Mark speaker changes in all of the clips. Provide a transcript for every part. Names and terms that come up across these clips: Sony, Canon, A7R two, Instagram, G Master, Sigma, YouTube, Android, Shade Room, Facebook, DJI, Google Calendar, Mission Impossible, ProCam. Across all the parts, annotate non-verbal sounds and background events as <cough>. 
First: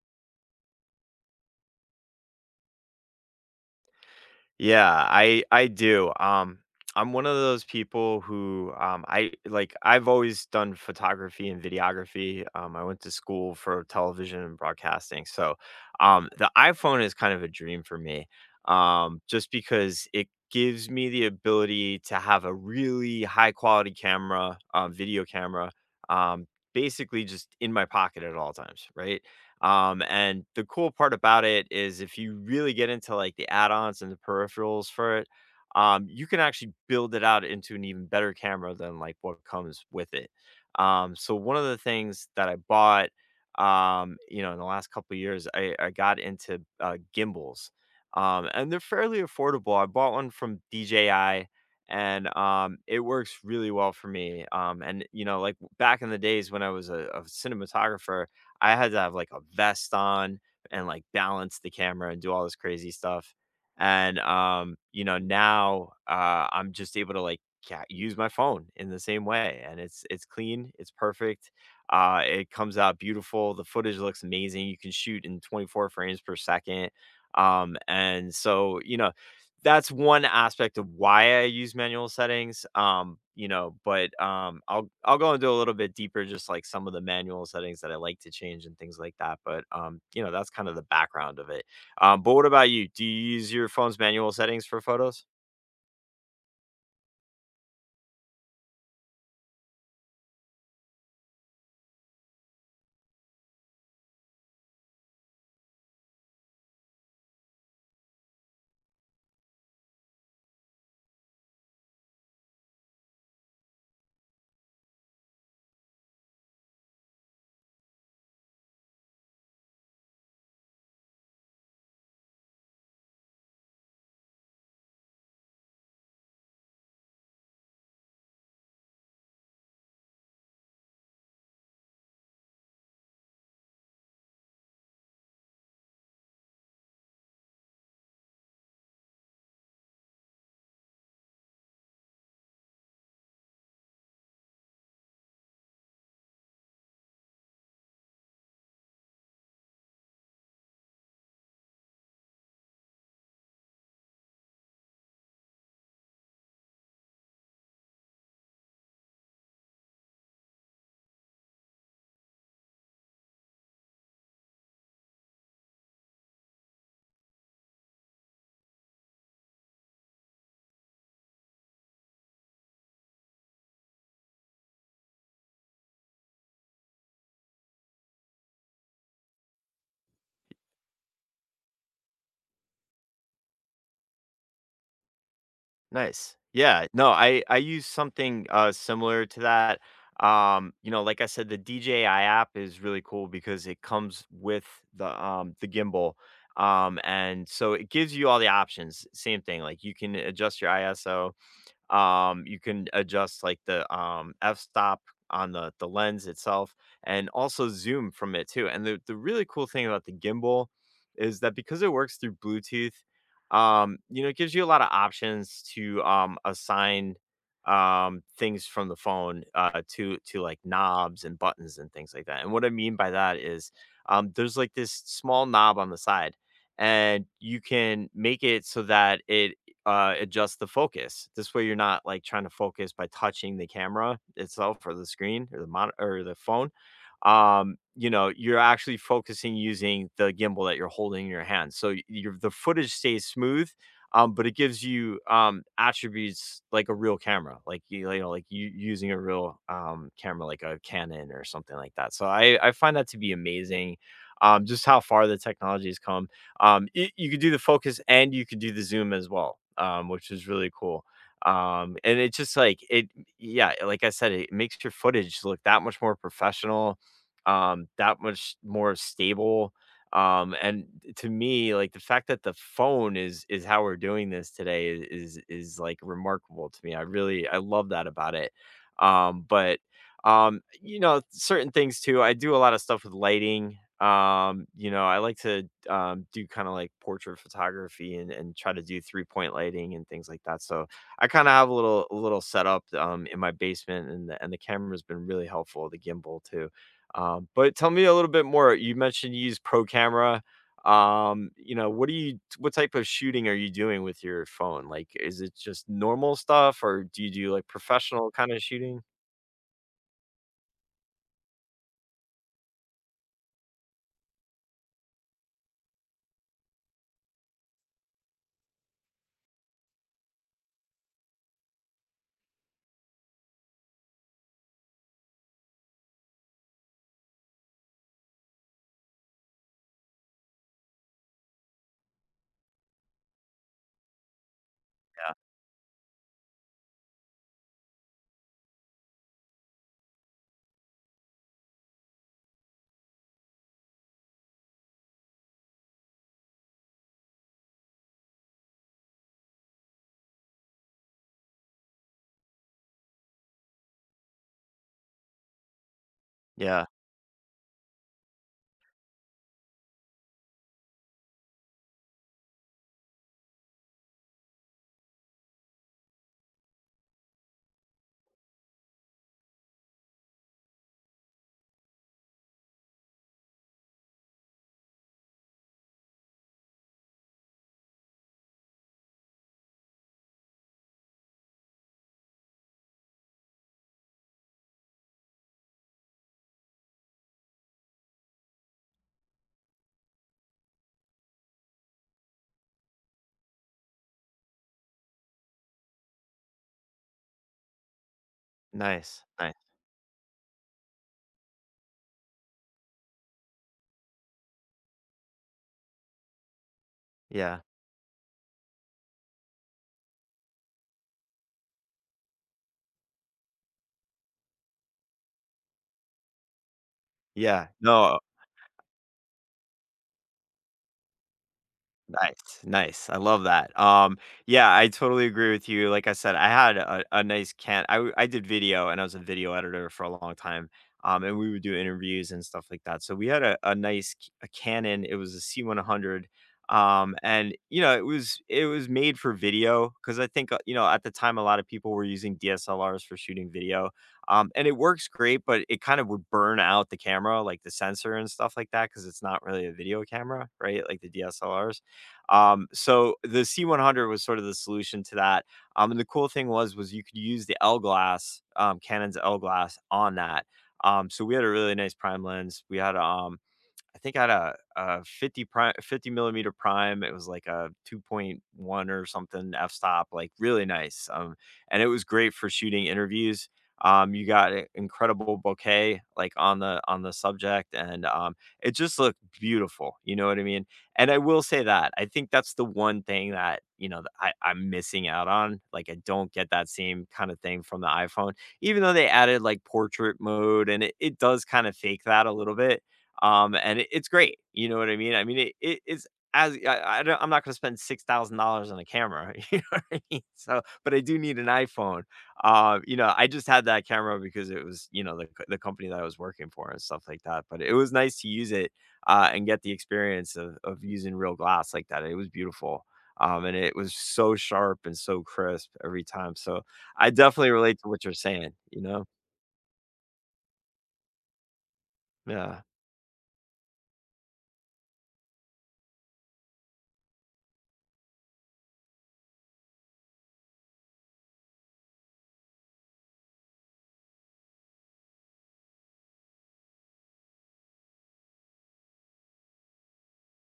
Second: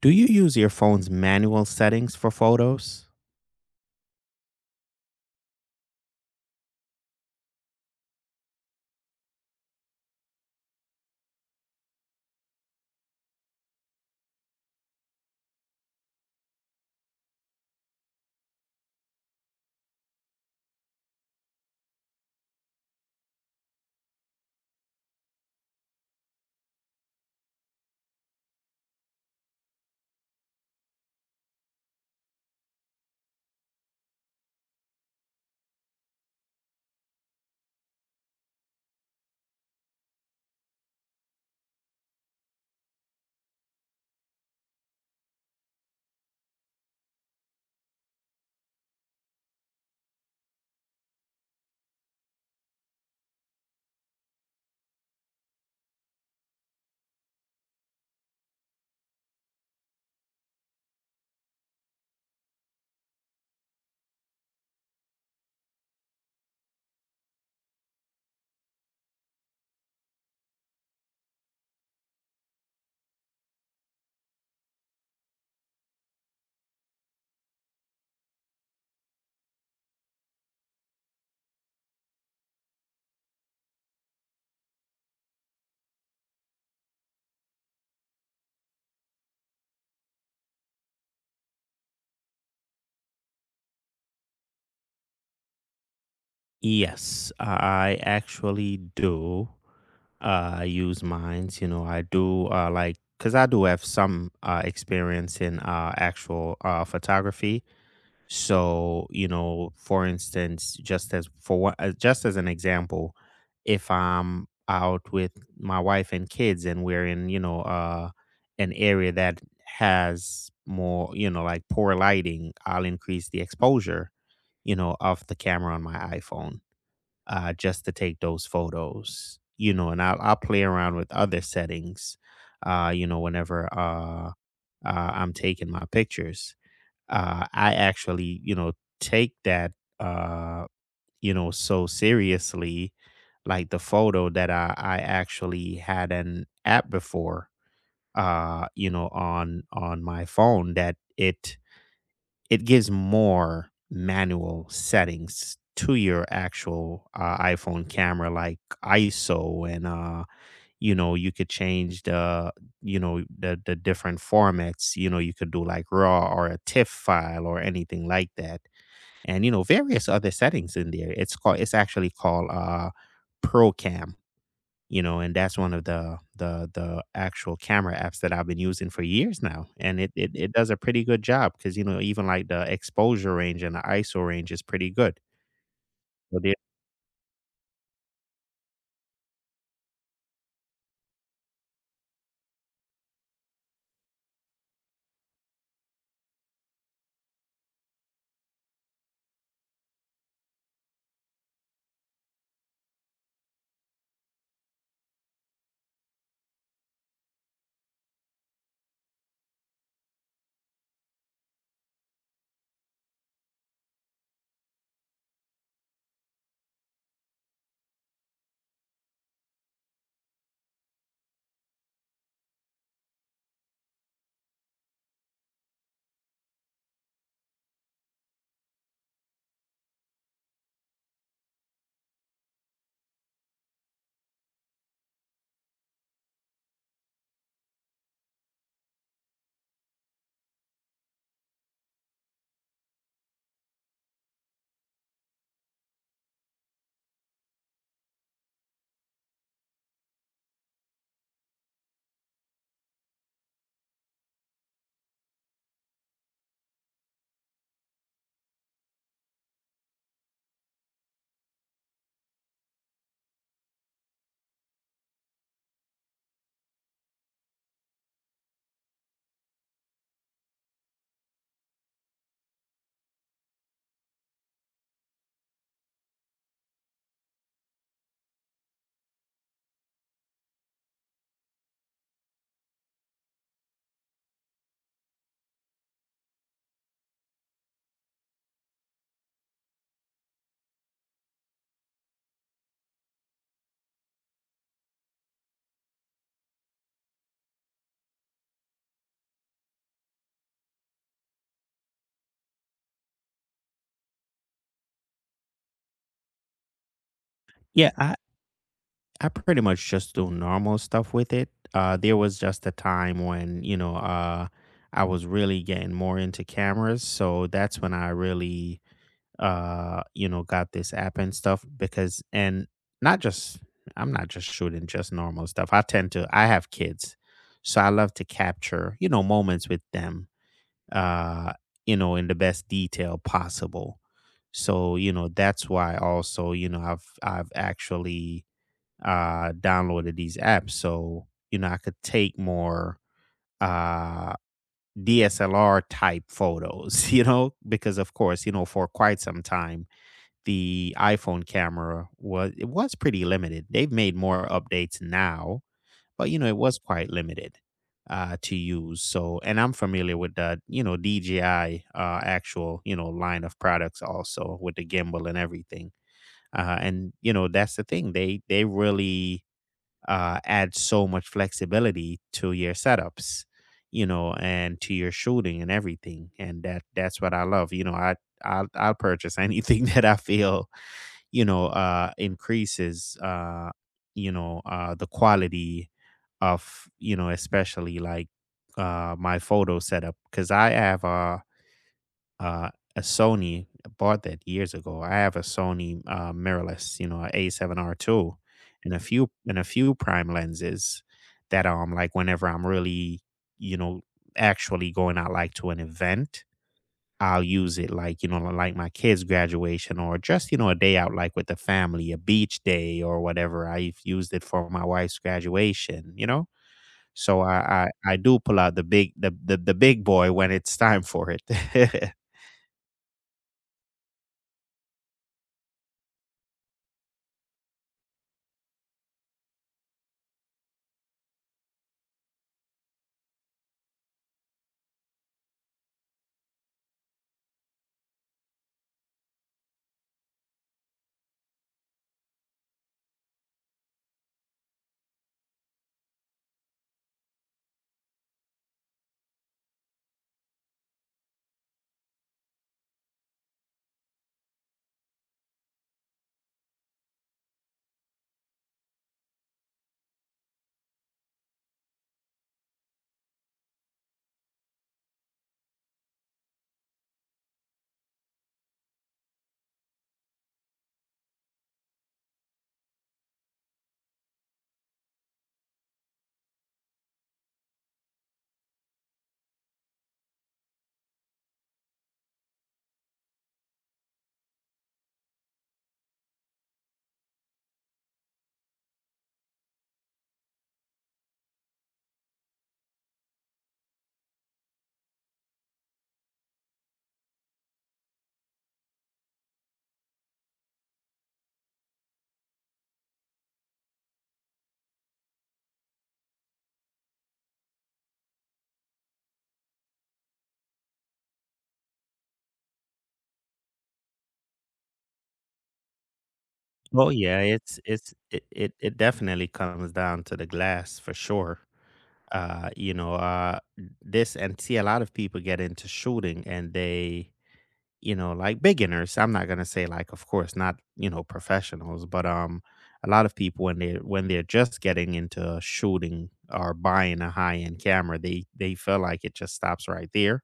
Speaker 1: Do you use your phone's manual settings for photos?
Speaker 2: Yeah, I do. I'm one of those people who I like. I've always done photography and videography. I went to school for television and broadcasting, so the iPhone is kind of a dream for me. Just because it gives me the ability to have a really high quality camera, video camera, um, basically just in my pocket at all times, right? And the cool part about it is if you really get into like the add-ons and the peripherals for it, you can actually build it out into an even better camera than like what comes with it. So one of the things that I bought, in the last couple of years, I got into gimbals, and they're fairly affordable. I bought one from DJI, and it works really well for me. And you know, like back in the days when I was a cinematographer, I had to have like a vest on and like balance the camera and do all this crazy stuff. And now I'm just able to like use my phone in the same way, and it's clean, it's perfect. It comes out beautiful. The footage looks amazing. You can shoot in 24 frames per second. And so you know, that's one aspect of why I use manual settings. You know, but I'll go into a little bit deeper, just like some of the manual settings that I like to change and things like that. But that's kind of the background of it. But what about you? Do you use your phone's manual settings for photos?
Speaker 1: Yes, I actually do. I use mines. You know, I do, like, because I do have some experience in actual photography. So, you know, for instance, just as just as an example, if I'm out with my wife and kids and we're in, you know, an area that has more, you know, like, poor lighting, I'll increase the exposure, you know, of the camera on my iPhone, just to take those photos, you know, and I'll play around with other settings, you know, whenever, I'm taking my pictures. I actually, you know, take that, uh, you know, so seriously. Like the photo that I actually had an app before, you know, on my phone, that it gives more manual settings to your actual iPhone camera, like ISO, and, you know, you could change the different formats. You know, you could do like RAW or a TIFF file or anything like that, and you know, various other settings in there. It's actually called ProCam, you know, and that's one of the actual camera apps that I've been using for years now, and it does a pretty good job, because you know, even like the exposure range and the ISO range is pretty good.
Speaker 2: Nice.
Speaker 1: So there-
Speaker 2: Yeah. No, I use something similar to that. You know, like I said, the DJI app is really cool because it comes with the gimbal. And so it gives you all the options. Same thing, like you can adjust your ISO. You can adjust like the f-stop on the lens itself, and also zoom from it too. And the really cool thing about the gimbal is that because it works through Bluetooth, it gives you a lot of options to assign things from the phone to like knobs and buttons and things like that. And what I mean by that is there's like this small knob on the side, and you can make it so that it adjust the focus. This way, you're not like trying to focus by touching the camera itself or the screen or the monitor or the phone. You know, you're actually focusing using the gimbal that you're holding in your hand. So your the footage stays smooth, but it gives you attributes like a real camera, like like you using a real camera, like a Canon or something like that. So I find that to be amazing. Just how far the technology has come. You could do the focus and you could do the zoom as well, which is really cool. And it's just like it, yeah, like I said, it makes your footage look that much more professional, that much more stable. And to me, like the fact that the phone is how we're doing this today is like remarkable to me. I love that about it. Um, but certain things too. I do a lot of stuff with lighting. You know, I like to do kind of like portrait photography, and try to do 3 point lighting and things like that. So I kind of have a little setup in my basement, and the camera's been really helpful. The gimbal too. But tell me a little bit more. You mentioned you use Pro Camera. What do you what type of shooting are you doing with your phone? Like, is it just normal stuff, or do you do like
Speaker 1: yeah, I
Speaker 2: professional kind of shooting?
Speaker 1: I pretty much just do normal stuff with it. There was just a time when, you know, I was really getting more into cameras, so that's when I really, you know, got this app and stuff because, and not just, I'm not just shooting just normal stuff. I tend to, I have kids, so I love to capture, you know, moments with them, uh you know, in the best detail possible. So you know, that's why also, you know, I've actually downloaded these apps, so you know, I could take more uh DSLR type photos <laughs> you know, because of course, you know, for quite some time the iPhone camera was pretty limited. They've made more updates now, but you know, it
Speaker 2: Yeah,
Speaker 1: was
Speaker 2: yeah.
Speaker 1: quite limited to use. So, and I'm familiar with the, you know, DJI, actual, you know, line of products, also with the gimbal and everything. And you know, that's the thing. They really add so much flexibility to your setups, you know, and to your shooting and everything. And that's what I love. You know, I'll purchase anything <laughs> that I feel, you know, increases, you know, the quality of, you know, especially like my photo setup, because I have uh, a Sony. I bought that years ago. I have a Sony, mirrorless, you know, a A7R two, and a
Speaker 2: Nice,
Speaker 1: few
Speaker 2: nice.
Speaker 1: and a few prime lenses that, um, like, whenever I'm really, you know, actually going out, like to an event, I'll
Speaker 2: Yeah,
Speaker 1: use it, like, you know, like my kids' graduation, or just, you know, a day out like with the family, a beach day or whatever. I've used it for my wife's graduation, you know? So
Speaker 2: yeah.
Speaker 1: I
Speaker 2: No.
Speaker 1: do pull out the the big boy when it's time for it. <laughs>
Speaker 2: Nice, nice. I love that. Yeah, I totally agree with you. Like I said, I had a nice can. I did video, and I was a video editor for a long time. And we would do interviews and stuff like that. So we had a a Canon. It was a C 100. And you know, it was made for video because I think you know at the time a lot of people were using DSLRs for shooting video. And it works great, but it kind of would burn out the camera, like the sensor and stuff like that, because it's not really a video camera, right? Like the DSLRs. So the C100 was sort of the solution to that. And the cool thing was you could use the L glass, Canon's L glass on that. So we had a really nice prime lens. We had a I think I had a 50 prime, 50 millimeter prime. It was like a 2.1 or something f-stop, like really nice. And it was great for shooting interviews. You got an incredible bouquet like on the subject, and it just looked beautiful. You know what I mean? And I will say that I think that's the one thing that you know that I'm missing out on. Like I don't get that same kind of thing from the iPhone, even though they added like portrait mode, and it does kind of fake that a little bit, and it's great. You know what I mean? I mean, it it's as I don't, I'm not going to spend $6,000 on a camera. <laughs> You know what I mean? So, but I do need an iPhone. You know, I just had that camera because it was you know the company that I was working for and stuff like that. But it was nice to use it, and get the experience of using real glass like that. It was beautiful. And it was so sharp and so crisp every time. So I
Speaker 1: Oh yeah,
Speaker 2: definitely relate to what you're
Speaker 1: it's it,
Speaker 2: saying.
Speaker 1: it
Speaker 2: You
Speaker 1: it
Speaker 2: know,
Speaker 1: definitely comes down to the glass, for sure.
Speaker 2: yeah,
Speaker 1: You know, this, and see, a lot of people get into shooting and they, you know, like, beginners. I'm not gonna say, like, of course, not, you know, professionals, but a lot of people when they're just getting into shooting or buying a high end camera, they feel like it just stops right there.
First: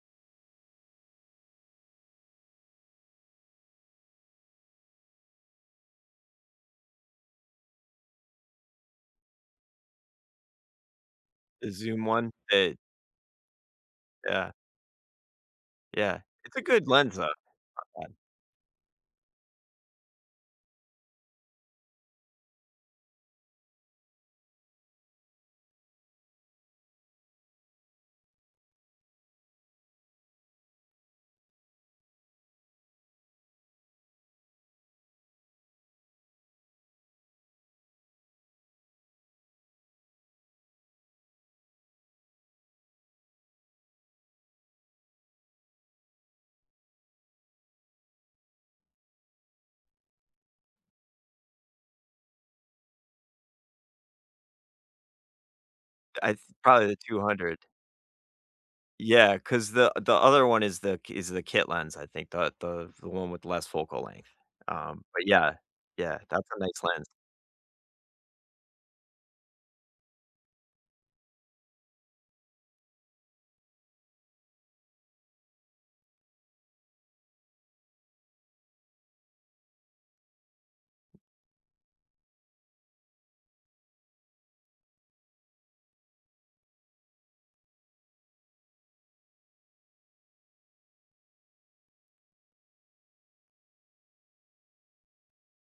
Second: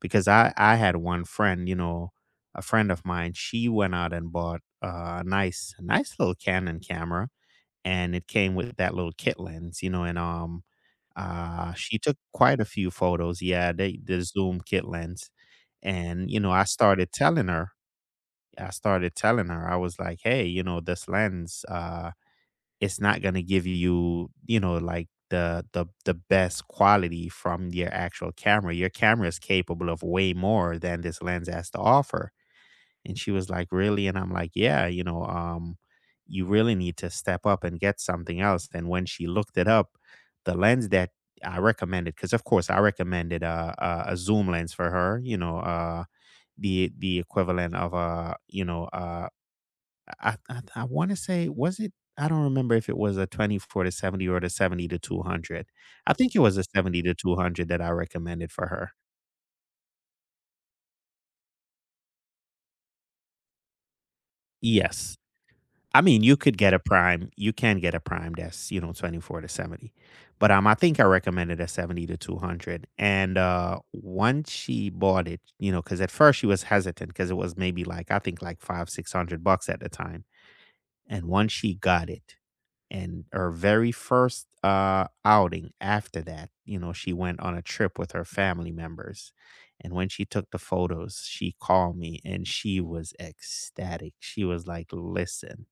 Speaker 1: Because I had one friend, you know, a friend of mine, she went out and bought a nice little Canon camera, and it came with that little kit lens, you know, and,
Speaker 2: the
Speaker 1: she
Speaker 2: Zoom
Speaker 1: took quite a few photos. Yeah, they, the
Speaker 2: yeah.
Speaker 1: zoom kit lens,
Speaker 2: Yeah,
Speaker 1: and, you know,
Speaker 2: it's a good Lenza. Uh,
Speaker 1: I started telling her, I was like, "Hey, you know, this lens, it's not gonna give you, you know, like, the best quality from your actual camera. Your camera is capable of way more than this lens has to offer." And she was like, "Really?" And I'm like, "Yeah, you know, you really need to step up and get something else." And when she looked it up, the lens that I recommended, because of course I recommended a, a zoom lens for her, you know, the equivalent of a, you know, I want to say, was it? I don't remember if it was a 24 to 70 or the 70 to 200. I think
Speaker 2: I
Speaker 1: it was a
Speaker 2: Probably the
Speaker 1: 70 to
Speaker 2: 200.
Speaker 1: 200 that I recommended for her.
Speaker 2: Yeah, because the other one is the kit lens, I think, the one with less focal length.
Speaker 1: Yes.
Speaker 2: But yeah,
Speaker 1: I
Speaker 2: yeah,
Speaker 1: mean, you
Speaker 2: that's a
Speaker 1: could get a
Speaker 2: nice lens.
Speaker 1: prime. You can get a prime that's, you know, 24 to 70. But um, I think I recommended a 70 to 200. And once she bought it, you know, cuz at first she was hesitant because it was maybe like, I think like 5 600 bucks at the time. And once she got it and her very first outing after that, you know, she went on a trip with her family members. And when she took the photos, she called me and she was ecstatic. She was like, "Listen,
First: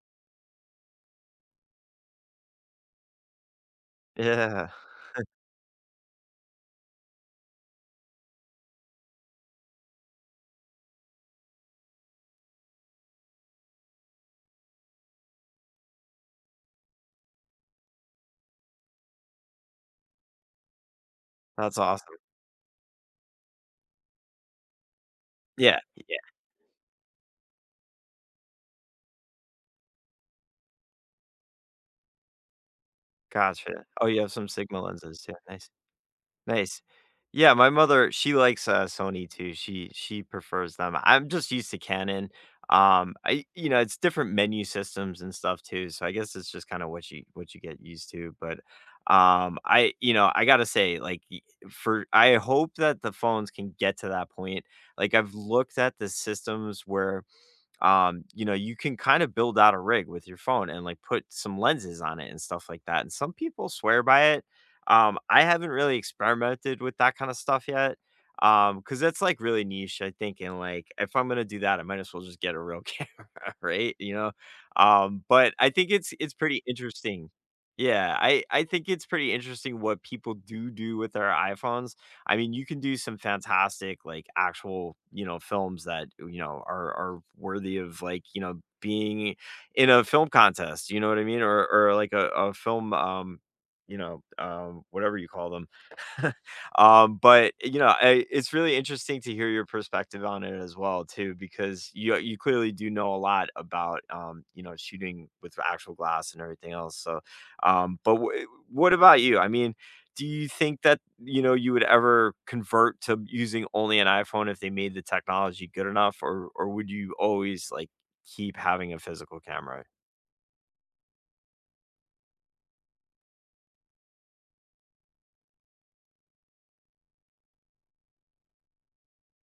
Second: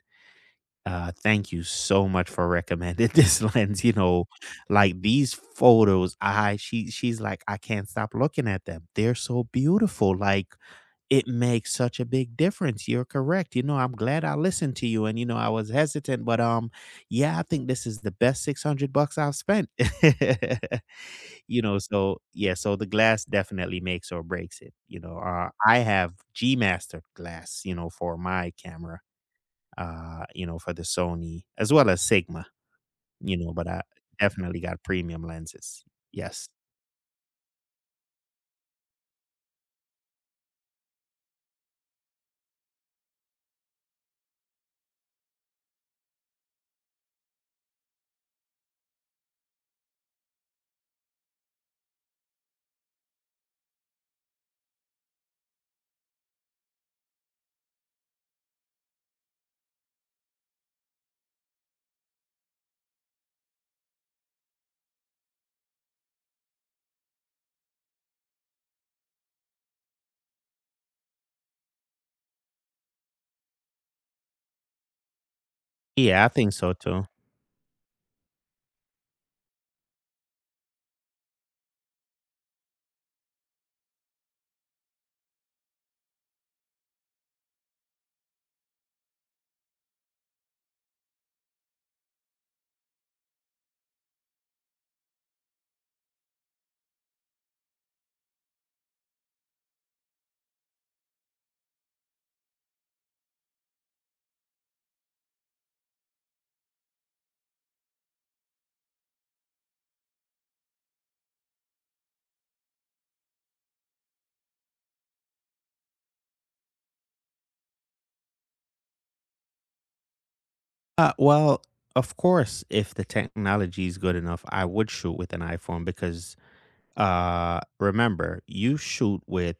Speaker 1: thank you so much for recommending <laughs> this lens. You know,
Speaker 2: Yeah,
Speaker 1: like, these photos, I she she's like, I can't stop looking at them. They're so beautiful. Like, it makes such a big difference. You're correct. You know, I'm glad I listened to you. And you know, I was hesitant, but yeah, I think this is the best 600 bucks I've spent." <laughs> you
Speaker 2: that's
Speaker 1: know,
Speaker 2: awesome.
Speaker 1: so yeah, so the glass definitely makes or breaks it. You know, I
Speaker 2: Yeah,
Speaker 1: have
Speaker 2: yeah,
Speaker 1: G Master glass. You know, for my camera, you know, for the Sony, as well as Sigma, you know, but I
Speaker 2: gotcha. Oh, you have some
Speaker 1: definitely
Speaker 2: Sigma
Speaker 1: got premium
Speaker 2: lenses, yeah, nice.
Speaker 1: lenses. Yes.
Speaker 2: Nice. Yeah, my mother, she likes, Sony too, she prefers them. I'm just used to Canon. It's different menu systems and stuff too, so I guess it's just kinda what you get used to. But, I you know, I gotta say, like, y for I hope that the phones can get to that point. Like, I've looked at the systems where you know, you can kind of build out a rig with your phone and like put some lenses on it and stuff like that. And some people swear by it. I haven't really experimented with that kind of stuff yet. Because that's like really niche, I think. And like, if I'm gonna do that, I might as well just get a real <laughs> camera, right? You know, but I think it's
Speaker 1: Yeah, I
Speaker 2: it's
Speaker 1: think
Speaker 2: pretty
Speaker 1: so too.
Speaker 2: interesting. Yeah, I think it's pretty interesting what people do with their iPhones. I mean, you can do some fantastic, like actual, you know, films that you know are worthy of like you know being in a film contest. You know what I mean? Or like a film, whatever you call them <laughs> But you know, it's really interesting to hear your perspective on it as well, too, because you clearly do know a lot about you know shooting with actual glass and everything else. So, um, but w- what about you? I mean, do you think that you know you would ever convert to using only an iPhone if they made the technology good enough, or would you always like keep having a physical camera?
Speaker 1: Well, of course, if the technology is good enough, I would shoot with an iPhone, because remember, you shoot with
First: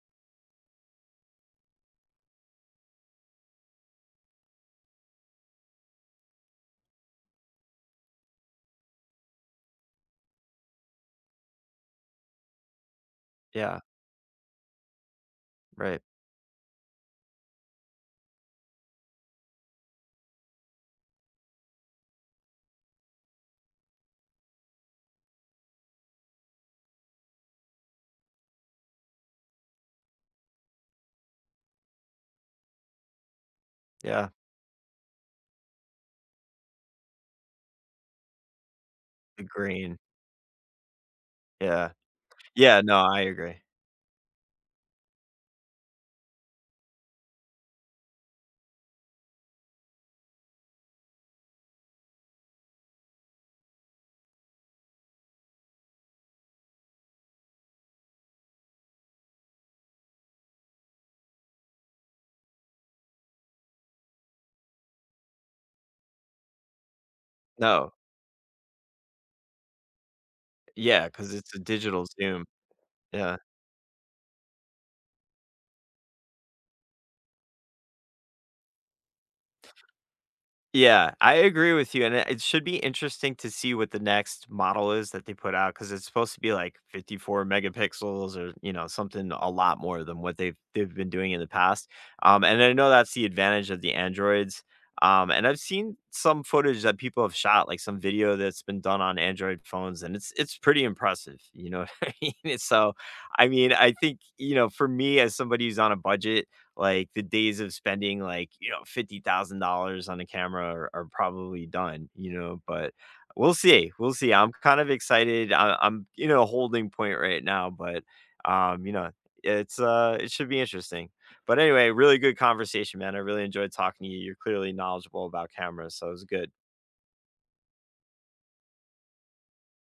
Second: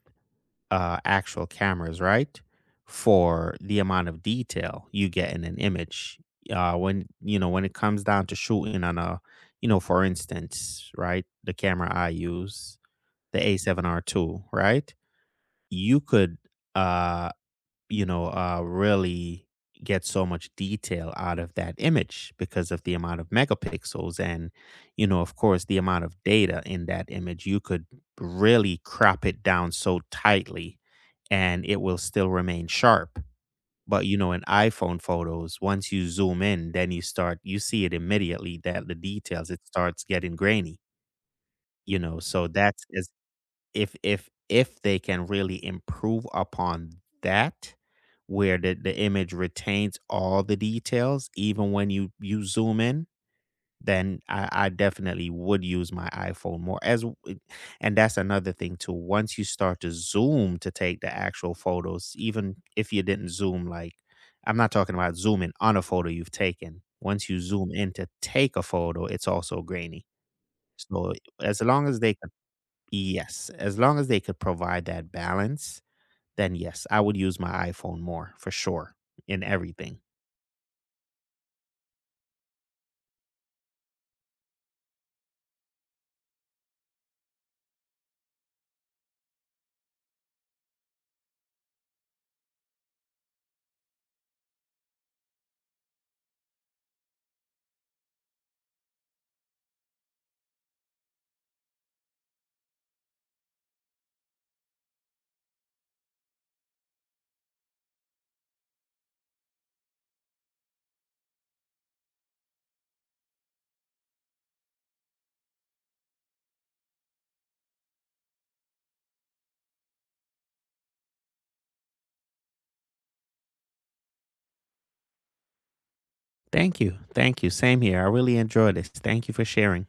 Speaker 1: actual cameras, right? For the amount of detail you get in an image. When you know, when it comes down to shooting on a, you know, for instance, right, the camera I use, the
Speaker 2: Yeah,
Speaker 1: A7R 2, right?
Speaker 2: right.
Speaker 1: You could, uh, you know, really get so much detail out of that image because of the amount of megapixels and, you know, of course, the amount of data in that image. You could really crop it down so tightly, and it will still remain sharp. But you
Speaker 2: Yeah,
Speaker 1: know, in iPhone photos, once you zoom in, then you start, you see it immediately that the
Speaker 2: the
Speaker 1: details, it
Speaker 2: green.
Speaker 1: starts getting grainy,
Speaker 2: Yeah,
Speaker 1: you know. So
Speaker 2: yeah.
Speaker 1: that's,
Speaker 2: No,
Speaker 1: as
Speaker 2: I agree.
Speaker 1: if, if they can really improve upon that, where the image retains all the details, even when you zoom in, then I definitely would use my iPhone more, and that's another thing too, once you start to zoom to take the actual photos, even if you didn't zoom, like, I'm not talking about zooming on a photo you've taken. Once you zoom in
Speaker 2: No.
Speaker 1: to take a photo, it's also grainy.
Speaker 2: Yeah,
Speaker 1: So,
Speaker 2: because it's a
Speaker 1: as long as
Speaker 2: digital
Speaker 1: they
Speaker 2: Zoom. Yeah.
Speaker 1: yes, as long as they could provide that balance, then yes, I would use my iPhone more, for sure, in everything.
Speaker 2: Yeah, I agree with you, and it should be interesting to see what the next model is that they put out, because it's supposed to be, like, 54 megapixels or, you know, something a lot more than what they've been doing in the past, and I know that's the advantage of the Androids, and I've seen some footage that people have shot, like, some video that's been done on Android phones, and it's pretty impressive, you know what <laughs> I mean? So, I mean, I think, you know, for me as somebody who's on a budget. Like the days of spending like, you know, $50,000 on a camera are probably done, you know, but we'll see. We'll see. I'm kind of excited. I'm in a holding point right now, but um, you know, it's it should be interesting. But anyway, really good conversation, man. I really enjoyed talking to you. You're clearly knowledgeable about cameras, so it was good.
Speaker 1: Thank you. Thank you. Same here. I really enjoyed this. Thank you for sharing.